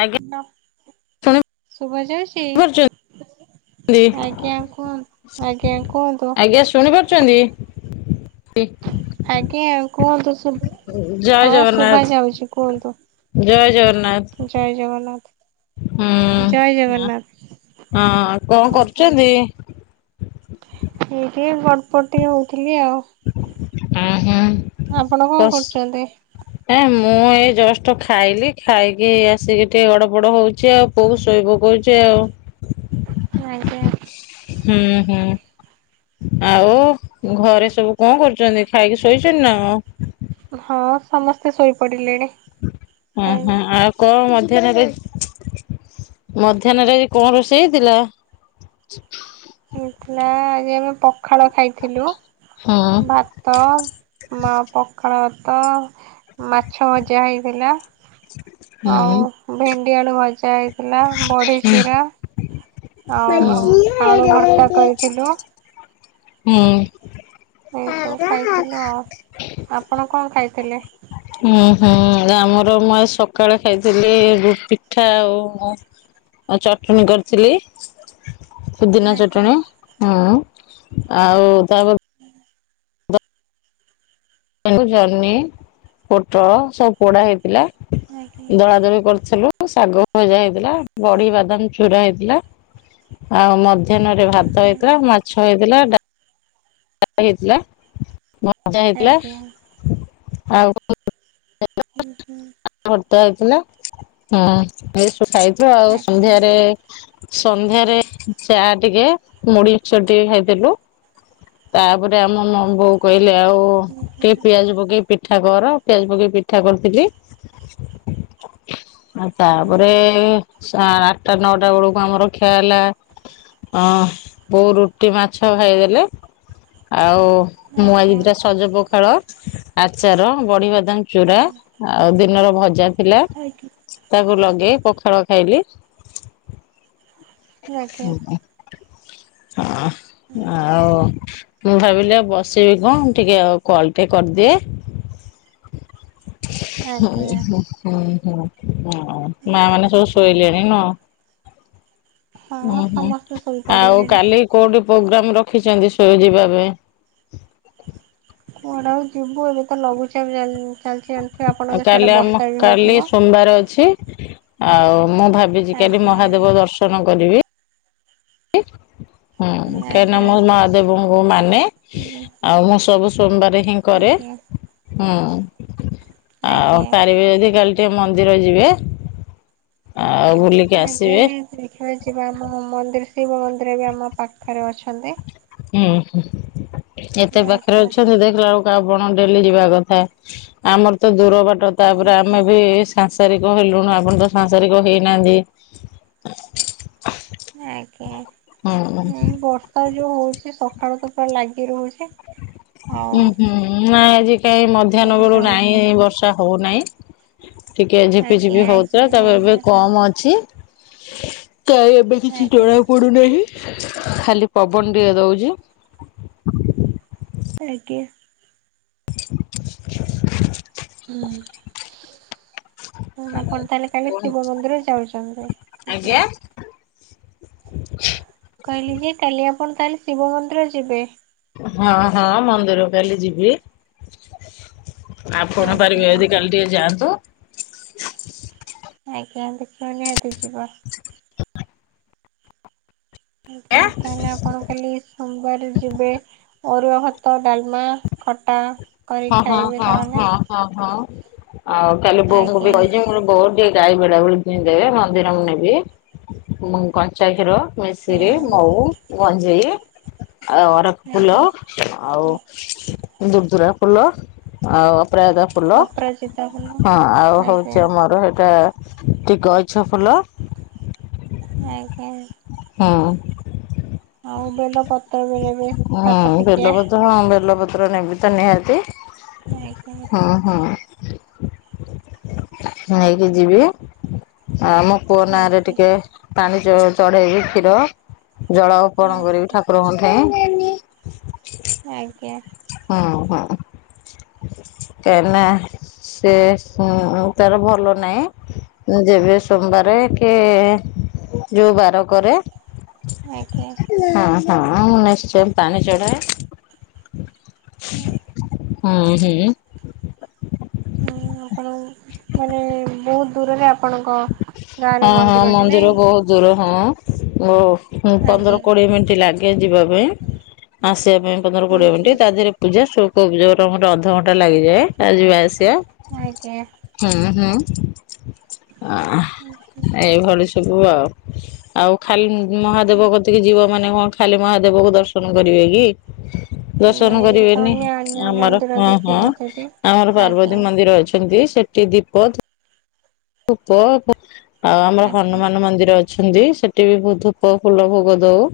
ଆଜ୍ଞା ଶୁଣି ସୁଭା ଯାଉଚି? ପାରୁଛନ୍ତି ଆଜ୍ଞା କୁହ ଆଜ୍ଞା କୁହନ୍ତୁ। ଆଜ୍ଞା ଶଣିବ ଚନ୍ତି [inaudible] ଆଜ୍ଞା କୁହନ୍ତୁ ସୁବୁ ଜୟ ହଁ ଶୁଭା ଜଗନ୍ନାଥ ଯାଉଚି କୁହନ୍ତୁ। ଜୟ ଜଗନ୍ନାଥ। ଜୟ ଜଗନ୍ନାଥ, ଜୟ ହୁଁ। ଜଗନ୍ନାଥ, ହଁ କଣ ଆଜ୍ଞା। କରୁଛନ୍ତି? ଏ ଟିଏ ଗଡ଼ପଟି ହଉଥିଲି ଆଉ। ଆଁ ହଁ। ଆପଣ କଣ କରୁଚନ୍ତି? ଏ ମୁଁ ଏ ଜଷ୍ଟ ଖାଇଲି, ଖାଇକି ଆସିକି ଟିକେ ଗଡ଼ ପଡ଼ ହଉଚି ଆଉ। ପୁଅକୁ ସୋଇ ପକଉଚି ଆଉ। ଆଜ୍ଞା। ହୁଁ, ହୁଁ। ଆଉ ଘରେ ସବୁ କଣ କରୁଚନ୍ତି ଖାଇକି ଶୋଇଚନ୍ତି ନାଁ କଣ? ହଁ ସମସ୍ତେ ଶୋଇ ପଡ଼ିଲେଣି। ଉଁ, ହଁ ଆ କଣ ମଧ୍ୟାହ୍ନରେ, ମଧ୍ୟାହ୍ନରେ ଆଜି କଣ ରୋଷେଇ ହେଇଥିଲା? ହେଇଥିଲା ଆଜି ଆମେ ପଖାଳ ଖାଇଥିଲୁ ଭା ହଁ ତ, ମ ପଖାଳ ଭାତ ମାଛ ଭଜା ହେଇଥିଲା। ଆଉ, ହୁଁ। ଭେଣ୍ଡିଆଳୁ ଭଜା ହେଇଥିଲା, ବଢ଼ି ଚୂୁରା। ଆଉ ଆମ୍ ଉୁଁ ହୁଁ। ଏ ସବୁ ଖାଇଥିଲୁ ଆଉ, ଆପଣ କଣ ଖାଇଥିଲେ? ଉଁ ହୁଁ ଆମର ମୁଁ ଏ ସକାଳେ ଖାଇଥିଲି ପିଠା ଆଉ ଉଁ ଆଉ ଚଟଣୀ କରିଥିଲି। ପୁଦିନା ଆଜ୍ଞା ଚଟଣୀ ହୁଁ ଆଉ ତାପ ହୁଁ ତାକୁ ଜହ୍ନି ପୋଟଳ ସବୁ ପୋଡା ହେଇଥିଲା ଆଜ୍ଞା ଦଳା ଦଳି କରିଥିଲୁ। ଶାଗ ଭଜା ହେଇଥିଲା ବଡି ବାଦାମ ଚୁୁରା ହେଇଥିଲା ଆଉ ମ ମଧ୍ୟାହ୍ନରେ ଭାତ ଆଜ୍ଞା ହେଇଥିଲା ମାଛ ହେଇଥିଲା ଡା [inaudible] ହେଇଥିଲା ହେଲା ଆଜ୍ଞା ଆଉ ହୁଁ ହୁଁ ଭର୍ତା ହେଇଥିଲା ହ ଏ ସବୁ ଖାଇଚୁ ଆଉ ଆଜ୍ଞା ସନ୍ଧ୍ୟାରେ ସନ୍ଧ୍ୟାରେ ଚା ଟିକେ ମୁଢ଼ି ମିକ୍ଚର ଟିକେ ଖାଇଥିଲୁ। ତାପରେ ଆମ ମ ବୋଉ କହିଲେ ଆଉ ହୁଁ ଟିକେ ହୁଁ ପିଆଜ ପକେଇ ପିଠା କର ପିଆଜ ପକେଇ ପିଠା କରିଥିଲି ଆଉ ତାପରେ ହୁଁ ସା ଆଠଟା ନଅଟା ବୁଳୁକୁ ଆମର ଖିଆ ହେଲା। ଅଁ ବୋଉ ରୁଟି ମାଛ ଖାଇଦେଲେ ଆଉ ମୁଁ ଆଜିି ଆଜ୍ଞା ହୁଁ ଆଜ୍ଞା ଦିଟା ସଜ ପଖାଳ ଆଚାର ବଡି ବାଦାମ ଚୁରା ଆଉ ଟଳ ଭଜା ଥିଲା ଆଜ୍ଞା ତାକୁ ଲଗେଇ ଖାଇଲି। ହୁଁ ହଁ ଆଉ ମୁଁ ଭାବିଲି ଆଉ ବସିବି କଣ ଟିକେ ଆଉ କଲ ଟେ କରିଦିଏ। ହଁଁ ଆଜ୍ଞା ହଁ ହୁଁ ହୁଁ ହଁ ମା ମାନେ ସବୁ ଶୋଇଲେଣି ନ ହୁ ହୁଁ ସମସ୍ତେ ଆଉ ଶୋଇପଡିଲେଣି କାଲି କୋଉଠି ପ୍ରୋଗ୍ରାମ ରଖିଛନ୍ତି ସୁଇଯିବା ପାଇଁ। କୁଆଡେ ଆଉ ଯିବୁ ଏବେ ତ ଲଘୁଚାପ ଚାଲିଛି। ଆପଣଙ୍କ କାଲି ସିଆଡେ ଆମ ବର୍ଷା ବି କାଲି ହଉଥିବ ସୋମବାର ଅଛି ଆଉ ମୁଁ ଭାବି ଫିଜିକାଲି ଆଜ୍ଞା। ମହାଦେବ ଦର୍ଶନ କରିବି। ହୁଁ କାହିଁକିନା ଆଜ୍ଞା ମୁଁ ମହାଦେବଙ୍କୁ ମାନେ ଆଉ ମୁଁ ସବୁ ସୋମବାର ହିଁ କରେ ଆଜ୍ଞା ହୁଁ ଆଉ ଆଜ୍ଞା। ପାରିବେ ଯଦି କାଲି ଟିକେ ମନ୍ଦିର ଯିବେ। ଆଉ ବୁଲିକି ଆଜ୍ଞା ଆସିବେ। [unintelligible] [unintelligible] ଯିବା ଆମ ମନ୍ଦିର ଶିବ ମନ୍ଦିର ବି ଆମ ପାଖରେ ଅଛନ୍ତି। ହୁଁ ହୁଁ ଏତେ ପାଖରେ ଆଜ୍ଞା ଅଛନ୍ତି ଦେଖ। ବେଳକୁ ଆପଣ ଡେଲି ଯିବା କଥା ଆମର ତ ଦୂର ବାଟ ତାପରେ ଆଜ୍ଞା। ଆମେ ବି ସାଂସାରିକ ହେଲୁଣି ଆପଣ ତ ସାଂସାରିକ ହେଇନାହାନ୍ତି। ଆଜ୍ଞା ହୁଁ ଏ ବର୍ଷା ଯୋଉ ହଉଛି ସକାଳୁ ତ ପୁରା ଲାଗି ରହୁଛି। ଆଉ ହୁଁ ହୁଁ ନାଇଁ ଆଜି କାହିଁ ମଧ୍ୟାହ୍ନ କୁଆଡେ ବେଳୁ ଯାଉଛୁ ନାହିଁ ବର୍ଷା ହଉନାହିଁ। ଟିକେ ଆଜ୍ଞା ଝିପିଝିପି ଆଜି ହଉଥିଲା ଟିକେ ତାପରେ ଏବେ ହଉନା କମ ଆଜ୍ଞା। ଅଛି। ତ ଏବେ କିଛି ଆଜ୍ଞା ଜଣାକୁ ପଡୁନାହିଁ ଖାଲି ପବନ ଟେ ଦଉଛି। ଆଜ୍ଞା। [inaudible] ହ। ହଁ ଆପଣ ତାହେଲେ କାଲି ଶିବ ମନ୍ଦିର ଯାଉଛନ୍ତି। ଆଜ୍ଞା [inaudible] କହିଲି ଯେ କାଲି ଆପଣ ତାହେଲେ ଶିବ ମନ୍ଦିର ଯିବେ। ହଁ ହଁ ମନ୍ଦିର କାଲି ଯିବି। ଆପଣ ପାରିବେ ଆଜ୍ଞା। ଯଦି କାଲି ଟିକେ ଯାଆନ୍ତୁ। ଆଜ୍ଞା ଦେଖିବା ନିହାତି ଯିବ। [inaudible] ଆଁ ତାହେଲେ ଆପଣଙ୍କ କାଲି ସୋମବାରେ ଯିବେ ଅରୁଆଭାତ, ଡାଲମା, ଖଟା କରି ହଁ ହଁ ଖାଇବେ ହଁ ତାହେଲେ। ହଁ ହଁ ହଁ ଆଉ କାଲି ବୋଉଙ୍କୁ ବି ଆଜ୍ଞା କହି ମୋର ବୋତ ଟିକେ ଗାଈ ବେଡା ଭଳି କି ଦେବେ ମନ୍ଦିର ମୁଁ ନେବି ମୁ କଞ୍ଚା କ୍ଷୀର। ହୁଁ ମଇସିର ମହୁ ମଞ୍ଜେଇ। ଆଉ ଅରଖଫୁଲ ଆଜ୍ଞା ଆଉ ଦୁରଦୁରା ଫୁଲ ଆଉ ଅପରାଜିତା ଫୁଲ ଅପରାଜିତା ଫୁଲ ହଁ ଆଉ ଆଜ୍ଞା ହଉଛି ଆମର ଏଇଟା ଟିକେ ଗଇଛ ଫୁଲ ଆଜ୍ଞା। ହଁ। ଆଉ ବେଲପତ୍ର ବେଳେବେଳେ ସାତ ଟିକିଆ ହଁ ବେଲପତ୍ର ବେଲପତ୍ର ନେବି ତ ନିହାତି। [unintelligible] ହଁ ହଁ ନେଇକି ଯିବି। ଆ ଆମ ପୁଅ ନାଁରେ ଆଜ୍ଞା ଟିକେ ପାଣି ଚଢେଇବି କ୍ଷୀର ଜଳ ଅର୍ପଣ କରିବି ଠାକୁରଙ୍କଠୀ। ଆଜ୍ଞା। ହୁଁ ହୁଁ କାଇ ନା। ସେ ହୁଁ ତାର ଭଲ ନାହିଁ। ଯେବେ ସୋମବାର କି ଯୋଉ ବାର କରେ। ଆଜ୍ଞା। ହୁଁ ହୁଁ ନିଶ୍ଚୟ ପାଣି ଚଢାଏ। ହୁଁ ହୁଁ। ହୁଁ ଆପଣ ମାନେ ବହୁତ ଦୂରରେ ଆ [inaudible] ହଁ ହଁ ମନ୍ଦିର ନାଇଁ ବହୁତ ଦୂର ହଁ ଓ ପନ୍ଦର ଆଜ୍ଞା କୋଡିଏ ମିନିଟ ଲା ଗେ ଯିବାଇଁ ଆସିବା ପାଇଁ ପନ୍ଦର ହୁଁ କୋଡିଏ ହୁଁ ମିନିଟ୍ ତା ଦେହରେ ପୂଜା ସ୍ୱଳ୍କ ପୂଜା ଗୋଟେ ଅଧଘଣ୍ଟା ଲାଗିଯାଏ ଆଉ ଯିବା ଆସିବା। ହୁଁ ହୁଁ ଆ ଆଜ୍ଞା ଏଇଭଳି ସବୁ ଆଉ। ଆଉ ଖାଲି ମହାଦେବ କତିକି ଯିବ ମାନେ କଣ ଖାଲି ମହାଦେବ କ ଦର୍ଶନ କରିବେ କି। ଦର୍ଶନ ନାଇଁ କରିବେନି ତନ୍ୟ ଅନ୍ୟ ଆମର ମନ୍ଦିର ହଁ ବି ହଁ ଥିବ ସେଠି ଆମର ଆଜ୍ଞା ପାର୍ବତୀ ମନ୍ଦିର ଅଛନ୍ତି ସେ ଠୀ ଦୀପ ଧୂପ ଆଉ ଆମର ଆଜ୍ଞା ହନୁମାନ ମନ୍ଦିର ଅ ଅଛନ୍ତି ସେଠି ବି ବହୁତ ଧୂପ ଫୁଲ ଭୋଗ ଦଉ।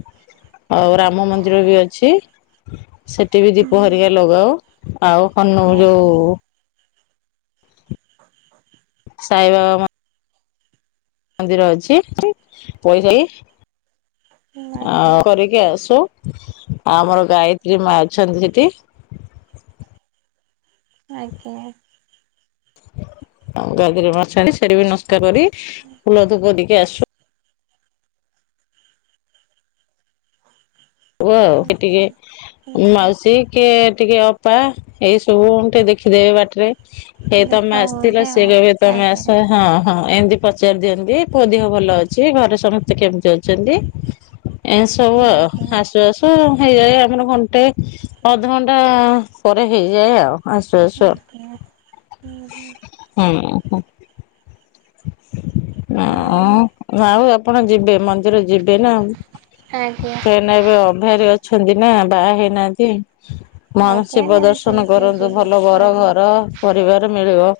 ଆଉ ରାମ ମନ୍ଦିର ବି ଅଛି। ସେଠି ବି ଦୀପ ହୁଁ ହରିକା ଲଗାଉ ଆଉ ହନୁ ଆଜ୍ଞା ଯୋଉ [inaudible] ସାଇବାବା ମ ମନ୍ଦିର ଅଛି ପଇସା ଆଜ୍ଞା ଆଉ କରିକି ଆସୁ। ଆମର ଗାୟତ୍ରୀ ମା ଅଛନ୍ତି ସେଠି। ଆଜ୍ଞା। ଆଉ ଗାୟତ୍ରୀ ମା ଅଛନ୍ତୀ ଆଣି ସେଠି ବି ନମସ୍କାରକରି ଫୁଲ ଧୂପ ଦେଇକି ଆସୁ। ହୁ ଆଉ ଟିକେ ହୁଁ ମାଉସୀ। କିଏ ଟିକେ ଅପା ଏଇ ସବୁ ଟିକେ ଦେଖିଦେବେ ବାଟରେ। ଏଇ ଦେଖା ତମେ ଆସିଥିଲ ହୁଅନ୍ତେ ସିଏ ଆଉ କହିବେ ତମେ ଆଜ୍ଞା ଆସ। ହଁ ହଁ ଏମିତି ପଚାରି ଦିଅନ୍ତି ପୁଅ ଦେହ ଭଲ ଅଛି ଘରେ ସମସ୍ତେ କେମତି ଅଛନ୍ତି। [inaudible] ଏ ୟା ସବୁ ଆଉ। ଆଜ୍ଞା ଆସୁ ହେଇଯାଏ ଆମର ଘଣ୍ଟେ ଅଧଘଣ୍ଟା ପରେ ହେଇଯାଏ ଆଉ। ଆସୁ ଆସୁ ଆଉ ଆଜ୍ଞା ହୁଁ ହୁଁ ହୁଁ ହୁ। [inaudible] ହ ଆଉ ଆଉ ଏପଟେ ଯିବେ ମନ୍ଦିର ଯିବେ ନା। ଆଜ୍ଞା ନାଁ ଏବେ ଅଭ୍ୟାରି ଅଛନ୍ତି ନାଁ ବାହା ହେଇନାହାନ୍ତି। ମ ଆଜ୍ଞା ଶିବ ନିହାତି ଦର୍ଶନ ଟିକେ କରନ୍ତୁ ଯିବୁ ଭଲ ବର ଆଜ୍ଞା ଘର ପରିବାର ମିଳିବ।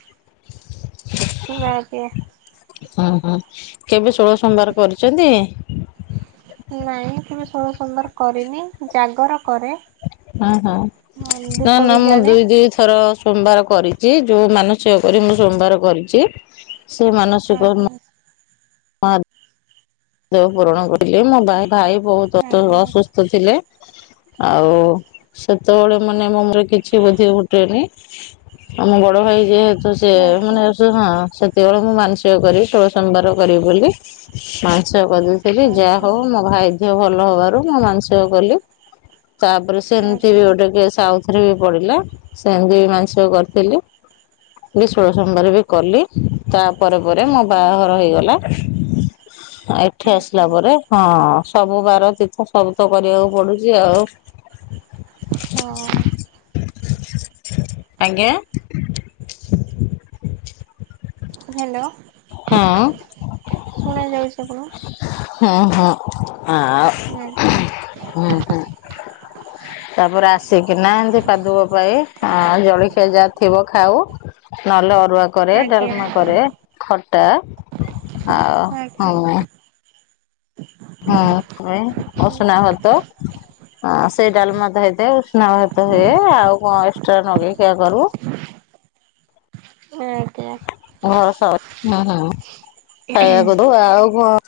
ନାଁ କିଏ? ହୁଁ ହୁଁ କେବେ ଷୋଳ ସୋମବାର କରିଚନ୍ତି? ନାଇଁ କେବେ ଷୋଳ ସୋମବାର କରିନି ଜାଗର କରେ। ହଁ ହଁ ହଁ ନାଁ ଦୀପ ନାଁ ବି ମୁଁ ଜାଳେ ଦୁଇ ଦୁଇ ଥର ସୋମବାର କରିଚି ଯୋଉ ମାନସିକ କରି ମୁଁ ସୋମବାର କରିଚି ସେ ମାନସିକ ଆଜ୍ଞା ମହା ଦେବ ପୂରଣ କରିଥିଲି ମୋ ଭାଇ ବହୁତ ଆଜ୍ଞା ଅସୁସ୍ଥ ଥିଲେ। ଆଉ ସେତେବେଳେ ମାନେ, [unintelligible] କିଛି ବୋଧି ଘୁଟେନି। ଆମ ବଡ ଭାଇ ଯେହେତୁ ସେ ଆଜ୍ଞା ମାନେ ହଁ, ସେତେବେଳେ ମୁଁ ମାନସିକ କରିବି, ସୋହଳ ସୋମବାର କରିବି ବୋଲି। [unintelligible] ଯାହା ଆଜ୍ଞା ହଉ, ମୋ ଭାଇ ଦେହ ଭଲ ହବାରୁ ମୁଁ ମାନସିକ କଲି। ତାପରେ ସେମିତି ବି ଆଜ୍ଞା ଗୋଟେ କେସ୍ ଆଉଥରେ ବି ପଡିଲା। ସେମତି ବି ମାନସିକ କରିଥିଲି। ସୋହଳ ସୋମବାର ବି କଲି। ତା ପରେ ପରେ ହୁଁ ମୋ ହୁଁ ବାହାଘର ହେଇଗଲା। ଏଠି ଆସିଲା ଆଜ୍ଞା ପରେ। ହଁ, ସବୁ ବାର, ତୀର୍ଥ ସବୁ ତ କରିବାକୁ ପଡୁଛି ଆଉ। [inaudible] ହଁ। [inaudible] ଆଜ୍ଞା। ହ୍ୟାଲୋ। ହଁ, ଶୁଣା ଯାଉଛି ଆପଣଙ୍କୁ? [inaudible] ହଁ, ହଁ। ଆଜ୍ଞା [inaudible] [inaudible] ତାପରେ ଆସିକିନା ଏମତି ପାଦୁକ ପାଇଁ ଜଳଖିଆ ଯାହା ଥିବ, ଖାଉ। ନହେଲେ ଅରୁଆ କରେ, ଆଜ୍ଞା ଡାଲମା କରେ, ଖଟା ଆଉ ଆଜ୍ଞା ହଁ। ହୁଁ, [inaudible] ଉଷୁନା ଭାତ। ହଁ, ସେ ଡାଲମା ତ ହେଇଥାଏ। ଉଷ୍ଣା ଭାତ ହୁଏ, ଆଉ କଣ ଏକ୍ସଟ୍ରା ନଗେଇ ଖିଆ କରୁ। [unintelligible] [inaudible]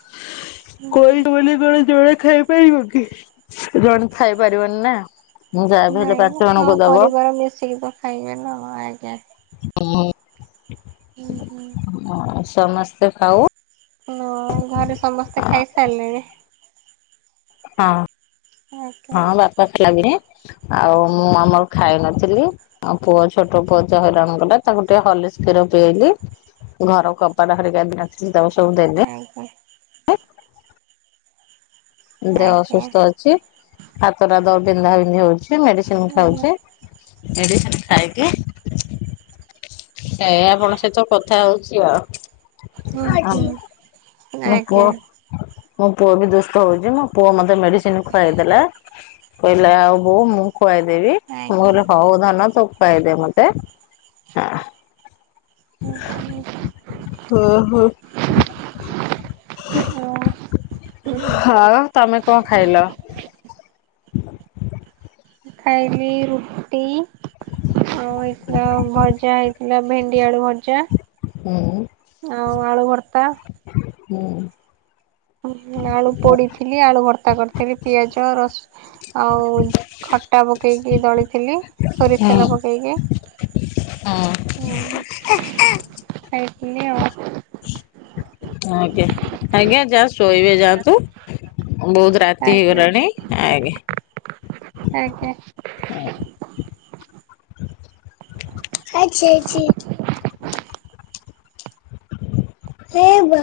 ହୁଁ [inaudible] ଜଣେ ଖାଇପାରିବନି ନା? ଯାହା ବି ହେଲେ ପାଞ୍ଚ ନାହିଁ, ସ ଜଣଙ୍କୁ ଦବ ପରିବାର ମିଶିକି ତ ଖାଇବେନ, ଆଜ୍ଞା। ହୁଁ ହୁଁ [inaudible] ସମସ୍ତେ ଖାଉ। ହଁ, ଘରେ ସମସ୍ତେ ଖାଇ ସାରିଲେଣି? ହଁ, ଆଜ୍ଞା ହଁ, [inaudible] ଆଉ ମୁଁ ଆମର ଖାଇନଥିଲି। ଆଉ ପୁଅ ଛୋଟ ପୁଅ ଯାହା ହଇରାଣ କଲା, ତାକୁ ଟିକେ ହର୍ଲିକ୍ସ କ୍ଷୀର ପିଆଇଲି। ଘର [inaudible] [unintelligible] ଦେହ ଆଜ୍ଞା ଅସୁସ୍ଥ ଅଛି। ହାତଟା ବିନ୍ଧାବିନ୍ଧି ହଉଛି, ମେଡିସିନ୍ ଆଜ୍ଞା ଖାଉଛି। [inaudible] ମେଡିସିନ ଖାଇକି ଏଇଆ, ଆପଣଙ୍କ ସହିତ କଥା ହଉଛି ଆଉ। ହୁଁ ହୁଁ ଆଜି, ମୋ ଆଜ୍ଞା ପୁଅ, ମୋ ପୁଅ ବି ଦୁଷ୍ଟ ହଉଛି। ମୋ ପୁଅ ମତେ ମେଡିସିନ୍ ଖୁଆଇଦେଲା। କହିଲା, ଆଉ ବୋଉ ମୁଁ ଖୁଆଇଦେବି। ମୁଁ ଆଜ୍ଞା କହିଲି, ହଉ ଧନ, ତୁ ଖୁଆଇଦେ ମତେ। [inaudible] ହଁ, ହଁ। [inaudible] ତମେ କଣ ଖାଇଲ? ଖାଇଲି ରୁଟି, ଆଉ ହେଇଥିଲା ଭଜା ହେଇ ଥିଲା। ଭେଣ୍ଡି ଆଳୁ ଭଜା। ହୁଁ। ଆଉ ଆଳୁ ଭର୍ତା। ହୁଁ। ଆଳୁ ପୋଡିଥିଲି ଆଳୁ ଭର୍ତ୍ତା କରିଥିଲି, ପିଆଜ ରସ ଆଉ ଖଟା ପକେଇକି ଦଳିଥିଲି ସୋରିଷ ହଁ ତେଲ ପକେଇକି। ହଁ। ଆଉ ମୁଁ ଖାଇଥିଲି ଆ। ଆଜ୍ଞା ଆଜ୍ଞା ଯା ଶୋଇବେ ଯାଆନ୍ତୁ ବହୁତ ରାତି ଆଜ୍ଞା ହେଇଗଲାଣି ଆଜ୍ଞା। ଆଜ୍ଞା। ଅଁ, ଆଚ୍ଛା ଆଛିି। ହେ ବା